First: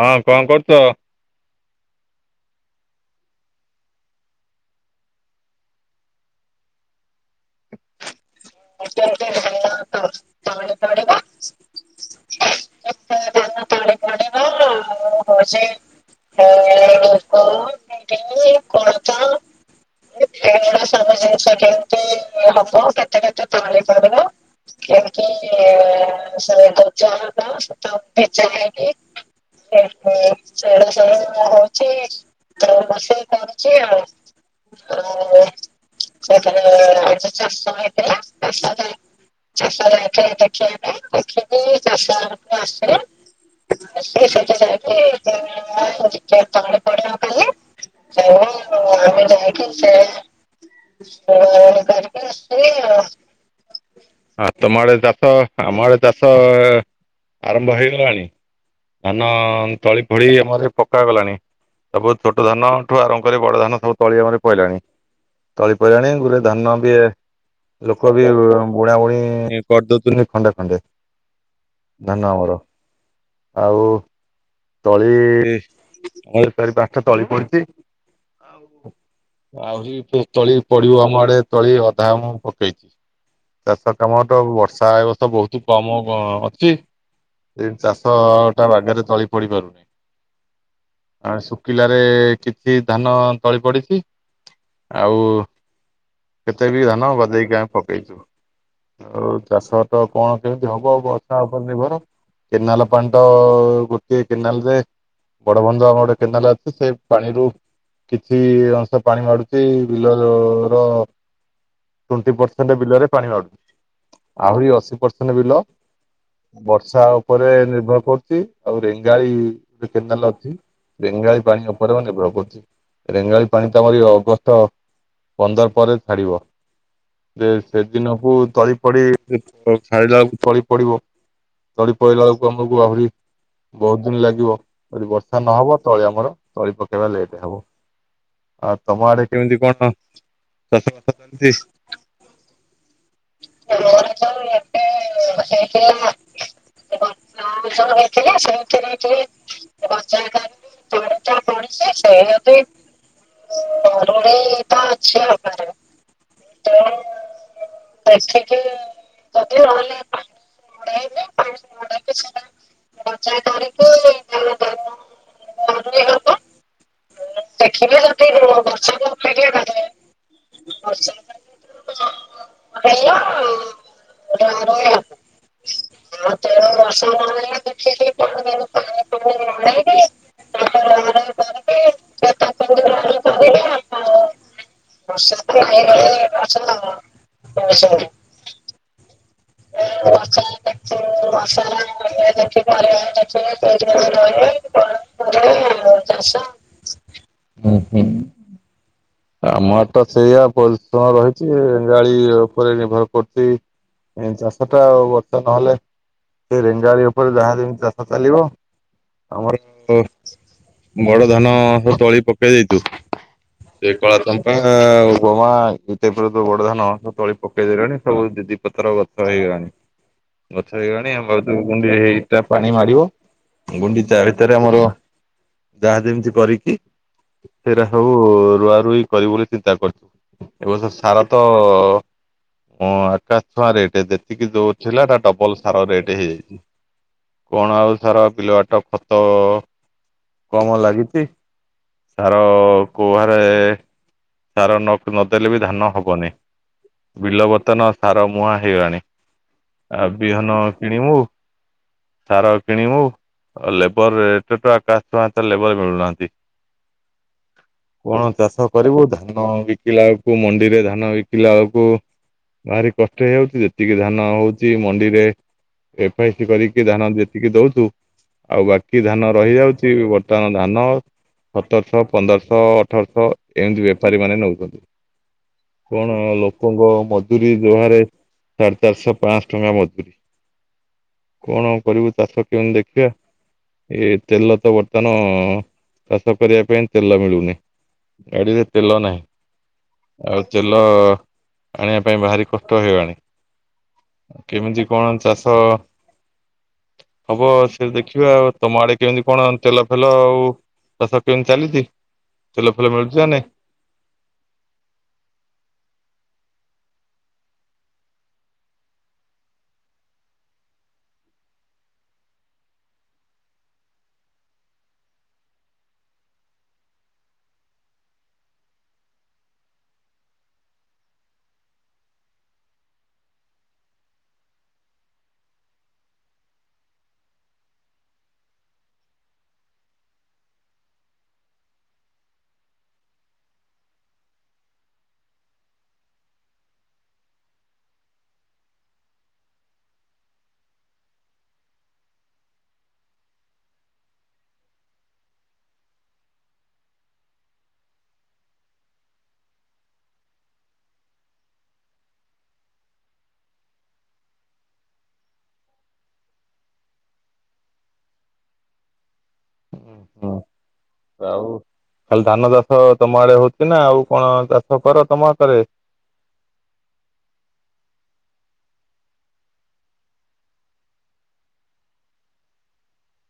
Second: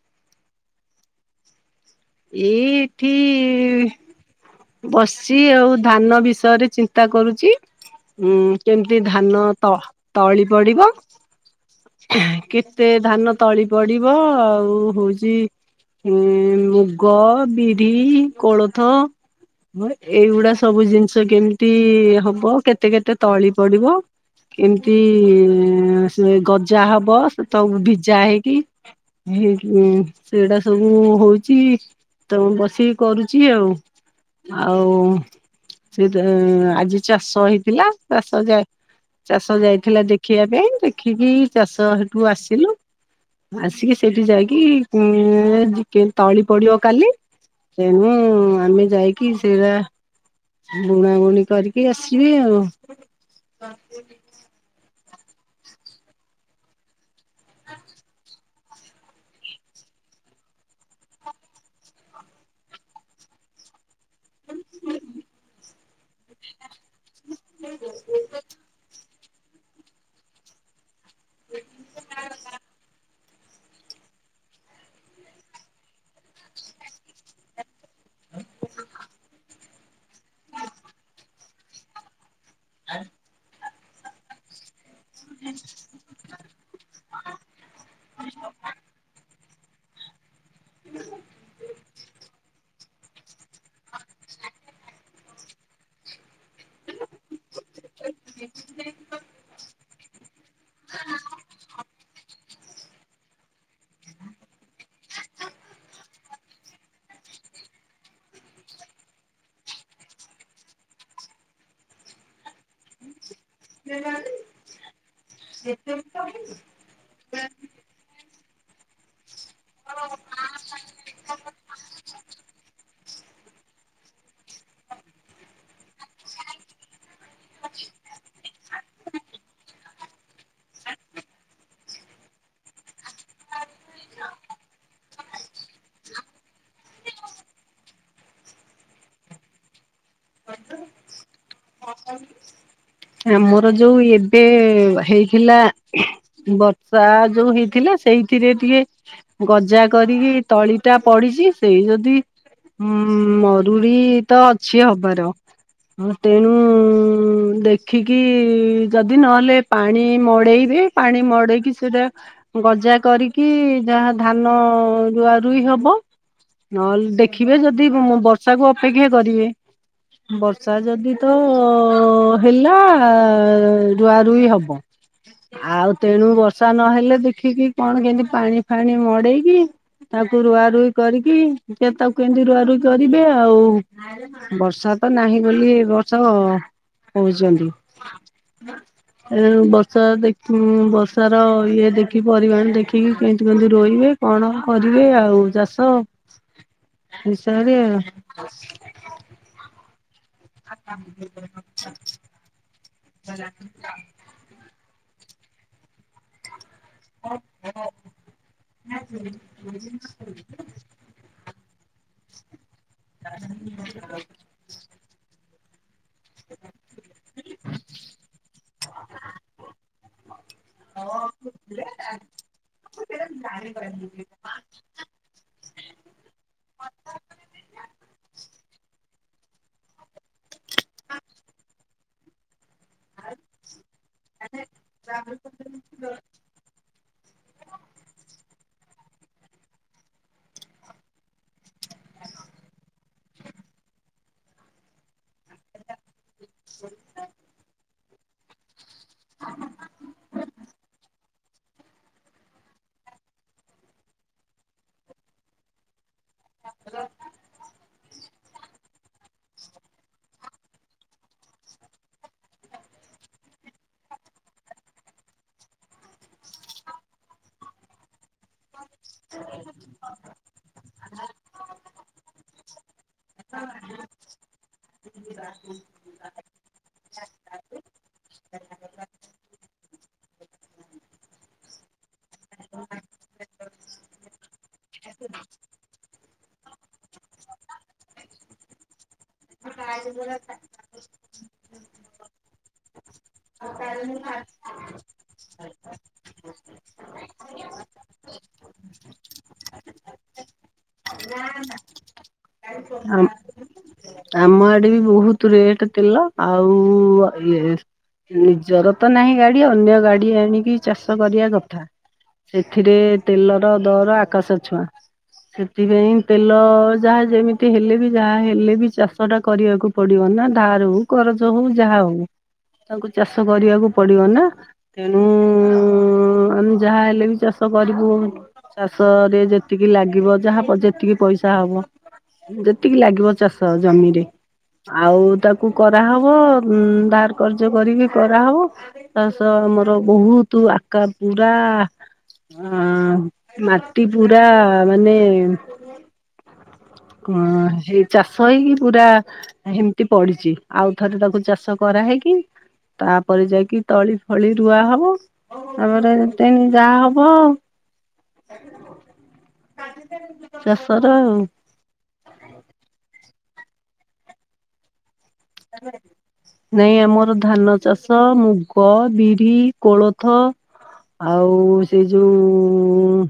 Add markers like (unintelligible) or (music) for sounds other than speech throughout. ହଁ କଣ କରୁଛ? ଏ-ଇ-ଇ-ଠି ବସିଛି ଆଉ ଧାନ ବିଷୟରେ ଚିନ୍ତା କରୁଛି। ହୁଁ କେମିତି ଧାନ ତ ତଳି ପଡିବ। କେତେ ଧାନ ତଳି ପଡିବ ଆଉ ହଉଛି ହୁଁ ଏଇଗୁଡା ମୁଗ, ବିରି, କୋଳଥ ଏଇଗୁଡା ସବୁ ଜିନିଷ କେମିତି ଇ ହବ କେତେ କେତେ ତଳି ପଡିବ। କେମିତି ଇ ଇ ସେ ଗଜା ହବ ସେ ତବ ଭିଜା ହେଇକି। ହେଏକି ସେଇଟା ସବୁ ହଉଛି। ତ ମୁଁ ବସିକି କରୁଛି ଆଉ ଆଉ ସେଠି ଆଜି ଚାଷ ହେଇଥିଲା ଚାଷ ଯାଏ ଚାଷ ଯାଇଥିଲା ଦେଖିବା ପାଇଁ ଦେଖିକି ଇ ଚାଷ ସେଠୁ ଆସିଲୁ। ଆସିକି ସେଇଠି ଆସି ସେଠି ଯାଇକି ଇ ଉମ ଉମ ଉ ଯାଇକି ତଳି ପଡିବ ତଳେ କାଲି। ପଡିଆ କଲେ ତେଣୁ ଆମେ ଯାଇକି ସେଇଟା ବୁଣା ବୁଣି କରିକି ଆସିବି ଆଉ। ହଁ ତମ ଆଡ଼େ ଚାଷ ଆମ ଆଡ଼େ ଚାଷ ଏ ଆରମ୍ଭ ହେଇଗଲାଣି ଧାନ ଅ ତଳି ପଡି ଆମର ପକା ଗଲାଣି। ତ ବହୁତ ଛୋଟ ଧାନ ଠୁ ଆରମ୍ଭ କରି ବଡ ଧାନ ସବୁ ତଳି ଆମର ପଇଲାଣି। ତଳି ପଇଲାଣି ଗୁରେ ଧାନ ସିଏ ଲୋକ ବି ବୁଣା ବୁଣି କରିଦଉଛନ୍ତିି ଖଣ୍ଡେ ଖଣ୍ଡେ। ହୁଁ। ଧାନ ଆମର ଆଉ ତଳି ଆଉ ଚାରି ପାଞ୍ଚଟା ତଳି ପଡିଛି। ଆହୁରି ଫିର ତଳି ପଡିବ ଆମ ଆଡେ ତଳି ଅଧା ଆମ ପ ହେଇଛି ଚାଷ କାମ ତ ଆଉ ବର୍ଷା ଏ ବର୍ଷ ବହୁତ କମ ଅଛି। ସେ ଚାଷ ଅ ଟା ବାଗରେ ତଳି ପଡି ପାରୁନି। ଆ ଶୁଖିଲାରେ ଏ କିଛି ଧାନ ତଳି ପଡ଼ିଛି ଆଉ କେତେ ବି ଧାନ ଗଦେଇକି ଆମ ପ ଇଚୁ ଆଉ ଚାଷ ତ କଣ କେମିତି ହେବ ବର୍ଷା (unintelligible) କେନାଲ ପାଣି ତ ଗୋଟିଏ କେନାଲରେ ବଡଭଞ୍ଜ ଆମର ଗୋଟେ କେନାଲ ଅଛି ସେ ପାଣିରୁ କିଛି ଅଂଶ ପାଣି ମାଡୁଛି ବିଲ ର ର ଟ୍ୱେଣ୍ଟି ପରସେଣ୍ଟ ବିଲରେ ପାଣି ମାଡୁଛି। ଆହୁରି ଅଶୀ ପରସେଣ୍ଟ ବିଲ (inaudible) ବର୍ଷା ଉପରେ ନିର୍ଭର କରୁଛି ଆଉ ରେଙ୍ଗାଳି ଯଉ କେନାଲ ଅଛି ରେଙ୍ଗାଳି ପାଣି ଉପରେ ମାନେ ନିର୍ଭର କରୁଛି ରେଙ୍ଗାଳି ପାଣି ତ ଆମର ଏଇ ଅବସ୍ଥା ପନ୍ଦର ପରେ ଛାଡ଼ିବ। ଯେ ସେଦିନକୁ ତଳି ପଡ଼ି ଇ ଖାଇିଲା ବେଳକୁ ତଳି ପଡ଼ିବ। ତଡ଼ି ପଇଲା ବେଳକୁ ଆମକୁ ଆହୁରି ବହୁତ୍ ଦିନ ଲାଗିବ ଯଦି ବର୍ଷା ନହବ ତଳି ଆମର ତଳି ପକେଇବା ଲେଟ୍ ହବ। ଆଉ ତମ ଆଡ଼େ କେମିତି କଣ ଚାଷ ବାସ କେମିତି ଆମର ଯୋଉ ଏବେ ହେଇଥିଲା (unintelligible) ବର୍ଷା ଯୋଉ ହେଇଥିଲା ସେଇଥିରେ ଟିକେ ଗଜା କରିକି ତଳି ଟା ପଡ଼ିଚି ସେଇ ଯଦି ଚାଲିଛି। ଉଁ ମରୁଡ଼ିତ ଅଛି ହବାର ହଁ ତେଣୁ ଦେଖିକି ଯଦି ନହେଲେ ପାଣି ମ ଡ଼େଇବେ ଯଦି ପାଣି ମଡ଼େଇକି ବର୍ଷାକୁ ସେଟା ଗଜା ଅପେକ୍ଷା କରିକି ଯାହା ଧାନ ରୁଆ ରୁଇ ହବ ନହେଲେ ଦେଖିବେ ଯଦି ବର୍ଷାକୁ ଅପେକ୍ଷା କରିବେ ବର୍ଷା ଯଦିତ ହେଲା ରୁଆ ରୁଇ ହବ। ଆଉ ତେଣୁ ବର୍ଷା ନହେଲେ ଦେଖିକି କଣ କେମିତି ପାଣି ଫାଣି ମଡ଼େଇକି ତାକୁ ରୁଆ ରୁଇ କରିକି ଟା ତାକୁ କେମିତି ରୁଆ ରୁଇ କରିବେ ଆଉ ବର୍ଷା ତ ନାହିଁ ବୋଲି ଏବର୍ଷ କହୁଚନ୍ତି ଏ ବର୍ଷା ଦେଖ ବର୍ଷାର ଇଏ ଦେଖି ପରିମାଣ ଦେଖିକି କେମିତି କେମିତି ରହିବେ କଣ କରିବେ ଆଉ ଚାଷ ଚାଷ ହିସାବରେ ଆମରତ ସେଇଆ ପରିଶ୍ରମ ରହିଚି ଗାଳି ଉପରେ ନିର୍ଭର କରୁଚି ଚାଷଟା ବର୍ଷା ନହେଲେ ସେରେ ଗାଳି ଉପରେ ଯାହା ଯେମିତି ଚାଷ ଚାଲିବ ଆମର ବଡ଼ ଧାନ ସେତଳି ପକେଇ ଦେଇଚୁ ସେ କଳା ଚମ୍ପା ଗମା ସେପଟେତ ବଡ଼ ଧାନ ସେତଳି ପକେଇଦଲେଣି ସବୁ ଦିଦି ପତର ଗଛ ହେଇଗଲାଣି। ଗଛ ହେଇଗଲାଣି ଆମର ଯୋଉ ଗୁଣ୍ଡି ହେଇଟା ପାଣି ମାରିବ ଗୁଣ୍ଡି ଚା ସେଥିରେ ଆମର ଯାହା ଯେମିତି କରିକି ସେରା ସବୁ ରୁଆ ରୁଇ କରିବି ବୋଲି ଚିନ୍ତା କରିଚୁ ଏବର୍ଷ ସାରତ ଓଁ ଆକାଶଛୁଆଁ ରେଟ୍ ଯେତିକି ଦୋଉଥିଲା ତାଡବଲ ସାର ରେଟ୍ ହେଇଯାଇଚି। କଣ ଆଉ ସାର ବିଲ ବାଟ ଖତ କମ ଲାଗିଚି ସାର କୋ ପ୍ରାୟେ ସାର ନ ନଦେଲେବି ଧାନ ହବନି ବିଲ ବର୍ତ୍ତନ ସାର ମୁହାଁ ହେଇଗଲାଣି ଆ ବିହନ କିଣିବୁ ସାର କିଣିବୁ ଆଉ ଲେବର ରେଟତ ଆକାଶଛୁଆଁ ଲେବର ମିଳୁନାହାନ୍ତି। କଣ ଚାଷ କରିବୁ ଧା ଧାନ ବିକିଲା ବେଳକୁ ମଣ୍ଡିରେ ଧାନ ବିକିଲା ବେଳକୁ ଭାରି କଷ୍ଟ ହେଇ ଯାଉଚି ଯେତିକି ଧାନ ହଉଚି ମଣ୍ଡିରେ ଏଫଇସ କରିକି ଧାନ ଯେତିକି ଦଉଚୁ ଆଉ ବା କି ଧାନ ରହିଯାଉଚି ବର୍ତ୍ତମାନ ଧାନ ସତରଶହ ପନ୍ଦରଶହ ଅଠରଶହ ଏମିତି ବେପାରୀ ମାନେ ନେଉଚନ୍ତି କ କଣ ଲୋକଙ୍କ ମଜୁରୀ ଯହାରେ ସାଢେ ଚାରିଶହ ପାଞ୍ଚଶ ଟଙ୍କା ମଜୁରୀ କଣ କରିବୁ ଚାଷ କେମିତି ଦେଖିବା ଏ ତେଲତ ବର୍ତ୍ତମାନ ଚାଷ କରିବା ପାଇଁ ତେଲ ମିଳୁନି ଏବେବି ତେଲ ନାହିଁ, ଆଉ ତେଲ ଆଣିବା ପାଇଁ ଭାରି କଷ୍ଟ ହେଇଗଣି। କେମିତି କଣ ଚାଷ ଅଁ- ଅ ହବ ସେ ଦେଖିବା ଆଉ ତମ ଆଡେ କେମିତି କଣ ତେଲ ଫେଲ ଆଉ। ଚାଷ କେମିତି ଚାଲିଛି, ତେଲ ଫୁଲ ଆଉ। ମିଳୁଛି ନାଇଁ? ଆମ ଆଡେ ବି ବୋହୁତ୍ ରେଟେ ତେଲ ଆଉ-ଉ-ଉ ଇଏ ନିଜର ତ ନାହିଁ ଗାଡି ଅନ୍ୟ ଗାଡି ଆଣିକି ଚାଷ କରିବା କଥା। ସେଥିରେ ତେଲର ଦର ଆକାଶ ଛୁଆଁ। ସେଥିପାଇଁ ତେଲ ଯାହା ଯେମିତି ହେଲେ ବି ଯାହା ହେଲେ ବି ଚାଷଟା କରିବାକୁ ପଡ଼ିବ ନା ଧାରକୁ। କରଜ ହଉ ଯାହା ହଉ ତାଙ୍କୁ ଚାଷ କରିବାକୁ ପଡିବ ନା। ତେଣୁ -ଉଁ- ଉଁ -ଉ -ଉ ଆମେ ଯାହା ହେଲେ ବି ଚାଷ କରିବୁ। ଚାଷରେ ଯେତିକି ଲାଗିବ ଯାହା ଯେତିକି ପଇସା ହବ। ଯେତିକି ଲାଗିବ ଚାଷ ଜମିରେ। ଆଉ ତାକୁ କରାହବ ଧାର କର୍ ଜ କରିକି କରାହବ। ତା ସହ ଆମର ବୋହୁତୁ ଆକାର ପୁରାଆଁ ଅଁ- ଅ-ମାଟି ପୁରା ମାନେ (inaudible) କଁ ସେଇ ଚାଷ ହେଇକି ପୁରା ଏମିତି ପଡିଛି, ଆଉ ଥରେ ତାକୁ ଚାଷ କରାହେଇକି ତାପରେ ଯାଇକି ତଳି ଫଳି ରୁଆ ହବ, ତାପରେ ଯାହା ହବ। ନାଇଁ? ଆଉ ଖାଲି ଧାନ ଚାଷ ତମ ଆଡେ ହୋଉଛି ନା, ଆଉ କଣ ଚାଷ କର ତମ ସେକରେ। (unintelligible) ନାଇଁ ଆମର ଧାନ ଚାଷ, ମୁଗ, ବିରି, କୋଳଥ। ଆଉ, ସେ ଯୋଉଁ-ଉଁ-ଉ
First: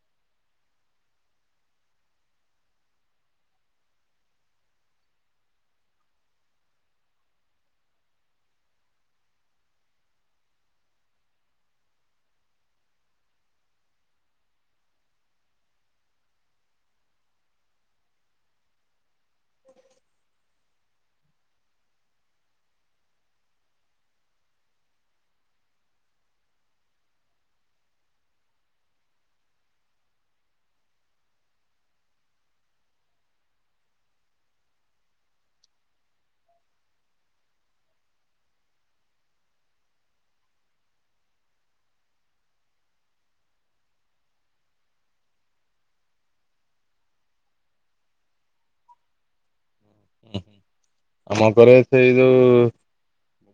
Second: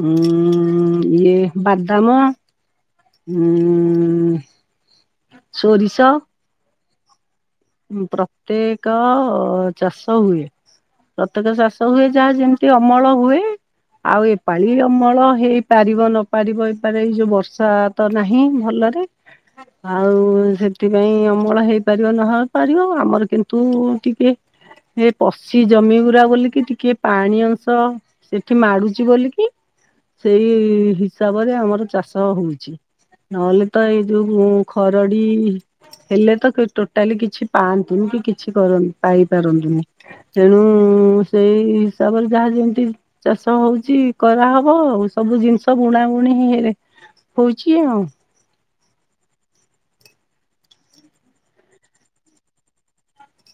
ହୁଁ -ଉଁ -ଉଁ ଇଏ ବାଦାମ। ହୁଁ -ଉଁ -ଉଁ ସୋରିଷ। ପ୍ରତ୍ୟେକ ଚାଷ ହୁଏ। ପ୍ରତ୍ୟେକ ଚାଷ ହୁଏ, ଯାହା ଯେମିତି ଅମଳ ହୁଏ। ଆଉ ଏପାଳି ଅମଳ ହେଇପାରିବ ନପାରିବ, ଏପାରେ ଏଇ ଯୋଉ ବର୍ଷା ତ ନାହିଁ ଭଲରେ, ଆଉ ସେଥିପାଇଁ ଅମଳ ହେଇପାରିବ ନହ ପାରିବ, ଆମର କିନ୍ତୁ ଟିକେ ଏ ପଶି ଜମି ଗୁୁରା ବୋଲିକି ଟିକେ ପାଣି ଅଂଶ ସେଠି ମାଡୁଛି ବୋଲିକି, ସେଇ ହିସାବରେ ଆମର ଚାଷ ହୋଉଛି। ନହେଲେ ତ ଏଇ ଯୋଉ ଖରଡି ହେଲେ ତ ଟୋଟାଲି କିଛି। ପାଆନ୍ତୁନି କି କିଛି କରନ୍ତ୍ ପାଇପାରନ୍ତିନି। ତେଣୁ ଉଁ- ଉଁ ସେଇ ହିସାବରେ ଯାହା ଯେମିତି ଚାଷ ହଉଛି କରାହବ ଆଉ ସବୁ ଜିନିଷ ବୁଣା ବୁଣି ହେରେ ହୋଉଚି ଆଉ। ହୁଁ- ହୁଁ ଆମ ଘରେ ସେଇ ଯୋଉ-ଉ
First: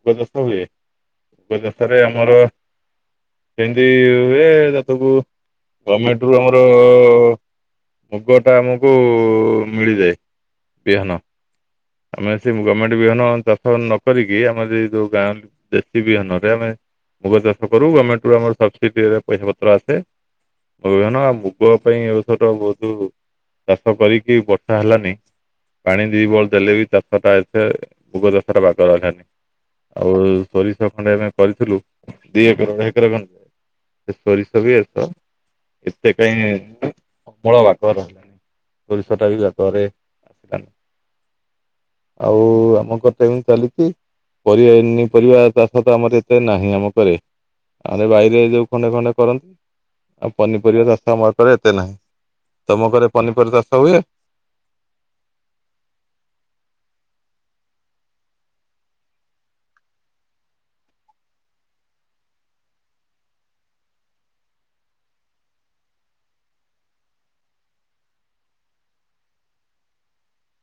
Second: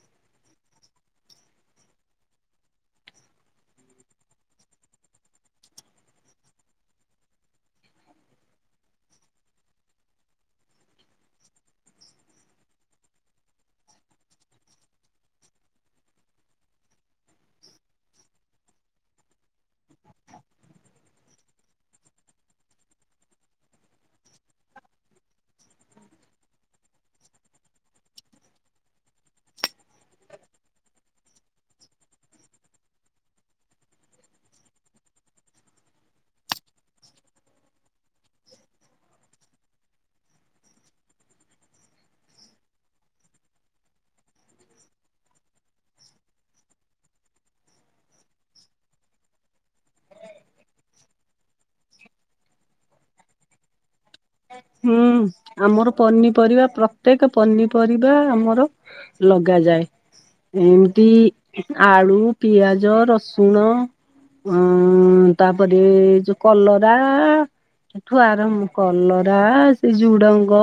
କପା ଚାଶ ହୁଏ, କପା ଚାଷରେ ଆମର। ସେମିତି ହୁଏ ତାକୁ ଗମମେଣ୍ଟ୍ ରୁ ଆମର-ଅଁ-ଅଁ ମୁଗଟା ଆମକୁ ଉ- ଉ-ଉ ମିଳିଯାଏ, ବିହନ। ଆମେ ସେ ଗମେଣ୍ଟ ବିହନ ଚାଷ ନ କରିକି, ଆମର ଏଇ ଯୋଉ ଗାଁ ଦେଶୀ ବିହନରେ ଆମେ ମୁଗ ଚାଷ କରୁ ଗମେଣ୍ଟ୍ ରୁ ଆମର ସବସିଡ଼ିରେ ପଇସା ପତ୍ର ଆସେ। ବିହନ ଆଉ ମୁଗ ପାଇଁ ଏଥର ବୋହୁତୁ। ଚାଷ କରିକି ବର୍ଷା ହେଲାନି। ପାଣି ଦି ବଳ୍ କାଲି ବି ଚାଷ ଟା ଏତେ ଭୋଗ (unintelligible) ବାଗିଲାନି। ଆଉ ସୋରିଷ ଖଣ୍ଡେ ଆମେ କରିଥିଲୁ, ଦି ଏକର ଏକର ଖଣ୍ଡେ। ସେ ସୋରିଷ ବି ଏତେ ଏତେ କହିଁ ଅମଳ ବାପର ହେଲାନି। ସୋରିଷ ଟା ବି ବର୍ଷାରେ ଆଉ ଆମ ଘରତ ଏମିତି ଚାଲିଚି। ପରିବା ଏନିୟ ପରିବା ଚାଷ ତ ଆମର ଏତେ ନାହିଁ ଆମ ପରେ। ଆମ ବାଇରେ ଯୋଉ ଖଣ୍ଡେ ଖଣ୍ଡେ କରନ୍ତି। ଆଉ ପନିପରିବା ଚାଷ ଆମରେ ଏତେ ନାହିଁ। ତମ ଘରେ ପନିପରିବା ଚାଷ ହୁଏ? ହୁଁ--ଆମର ପନିପରିବା ପ୍ରତ୍ୟେକ ପନିପରିବା ଆମର ଲଗାଯାଏ। ଏମତି ଆଳୁ, ପିଆଜ, ରସୁଣ। ଅଁ ତାପରେ ଯୋଉ କଲରା। ସେଠୁ ଆରମ୍ କଲ ରା ସେଇ ଝୁଡଙ୍ଗ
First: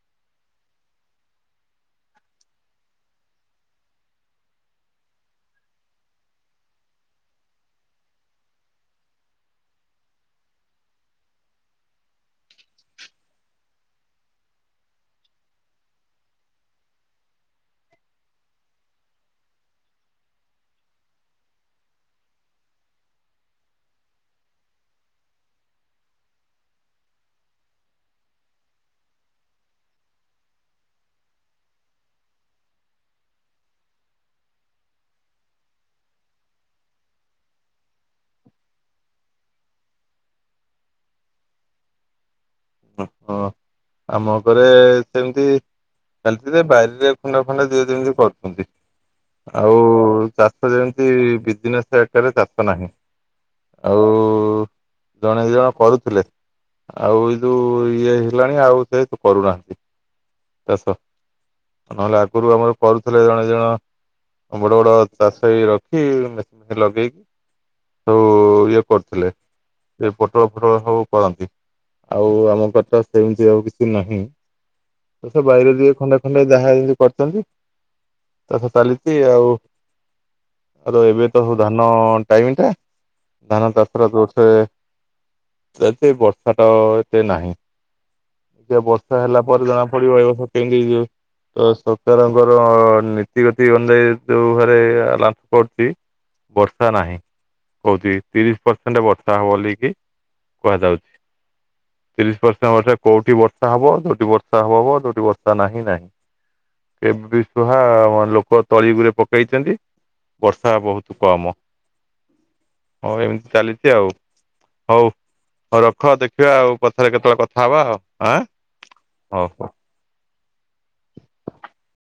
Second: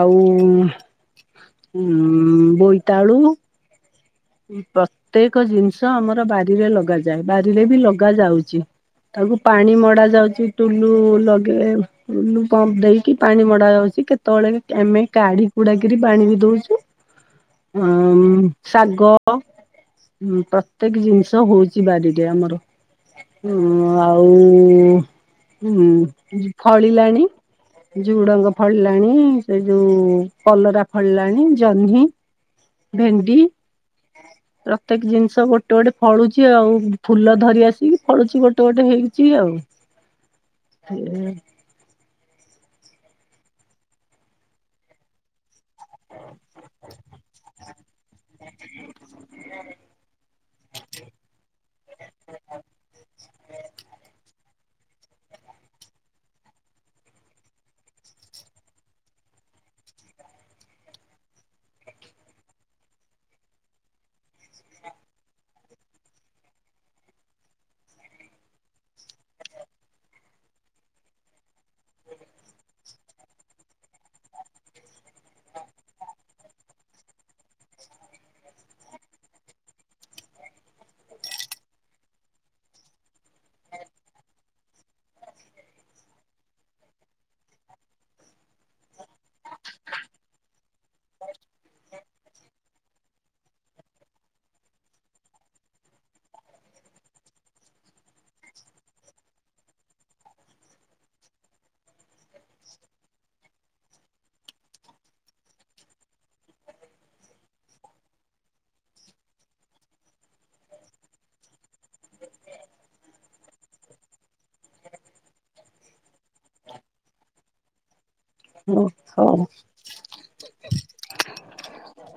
ଆଉ ଉଁ ବୋଇତାଳୁ। ପ୍ରତ୍ୟେକ ଜିନିଷ ଆମର ବାରିରେ ଲଗାଯାଏ। ବାରିରେ ବି ଲଗା ଯାଉଚି। ତାକୁ ପାଣି ମଡା ଯାଉଚି ଟୁଲୁ ଲଗେଇଲେ ପମ୍ପ ଦେଇକି ପାଣି ମଡା ହୋଉଚି କେ ତଳେ କେ ଆମେ କାଢି କୁଡାକିରି ପାଣି ବି ଦୋଉଚୁ। ଅଁ ଶା ଗ ପ୍ରତ୍ୟେକ ଜିନିଷ ହୋଉଛି ବାଡ଼ିରେ ଆମର। ଉଁ ଆଉ ଫଳିଲାଣି। ଝୁଡଙ୍ଗ ଫଳିଲାଣି ସେ ଯୋଉ କଲରା ଫଳିଲାଣି, ଜହ୍ନି। ଭେଣ୍ଡି। (inaudible) ପ୍ରତ୍ୟେକ ଜିନିଷ ଗୋଟେ ଗୋଟେ ଫଳୁଚି ଆଉ ଫୁଲ ଧରି ଆସିକି ଫଳୁଚି ଗୋଟେ ଗୋଟେ ହେଇଚି ଆଉ। (inaudible) ହୁଁ। ଅଁ ଆମ ଉପରେ ସେମିତି (unintelligible) ବାରିରେ ଖୁଣ୍ଡା ଫୁଣ୍ଡା ଦିଏ ଯେମିତି କରୁଚନ୍ତି। ଆଉ ଚାଷ ଯେମିତି ବିଜନେସ୍ ଆକାରରେ ଚାଷ ନାହିଁ। ଆଉ ଜଣେ ଦି ଜଣ କରୁଥିଲେ ଆଉ ଏ ଯେଉଁ ଇଏ ହେଲାଣି ଆଉ ସେ ତୁ କରୁନାହାନ୍ତି। ଚାଷ ନହେଲେ ଆଗରୁ ଆମର କରୁଥିଲେ ଜଣେ ଦି ଜଣ। ବଡ ବଡ ଚାଷ ହେଇ ରଖି ମେସି ମେସି ଲଗେଇକି ସବୁ ଇଏ କରୁଥିଲେ। ସେ ପୋଟଳ ଫୋଟଳ ସବୁଉଁ କରନ୍ତି। ଆଉ ଆମ (unintelligible) ସେମିତି ଆଉ କିଛି ନାହିଁ। ତ ସେ ବାଇରେ ଯିଏ ଖଣ୍ଡେ ଖଣ୍ଡେ ଯାହା ଯେମିତି କରିଚନ୍ତି। ଚାଷ ଚାଲିଚି ଆଉ। ତାପରେ ଏବେ ତ ସବୁ ଧାନ ଟାଇମ ଟା। ଧାନ ଚାଷ ର ଯୋଉଥିରେ ଏତ ବର୍ଷା ଟା ଏତେ ନାହିଁ। ଏ ବର୍ଷା ହେଲା ପରେ ଜଣା ପଡିବ ଏ ବର୍ଷ କେମିତି ହେଇଯିବ। ତ ସରକାରଙ୍କର ନୀତି ଗତି ଅନୁଯାଇ ଯୋଉ ଘରେ (unintelligible) ପଡୁଚି। ବର୍ଷା ନାହିଁ। କହୁଚି ତିରିଶ ପରସେଣ୍ଟ ବର୍ଷା ହବ ବୋଲି କି କୁହାଯାଉଚି। ତିରିଶ ପରସେଣ୍ଟ ବର୍ଷ କୋଉଠି ବର୍ଷା ହବ ଯୋଉଠି ବର୍ଷା ହବ ହବ ଯୋଉଠି ବର୍ଷା ନାହିଁ ନାହିଁ। ଏବେ କହ ମାନେ ଲୋକ ତଳିଗୁରେ ପକେଇଚନ୍ତି। ବର୍ଷା ବୋହୁତୁ କମ ହଁ ଏମତି ଚାଲିଚି ଆଉ। ହୋଉ ହୋଉ ରଖ ଦେଖିବା ଆଉ ପଛରେ କେତେବେଳେ କଥା ହବା ଆଉ ଆଁ। ମୁଁ ଥରେ ହଉ।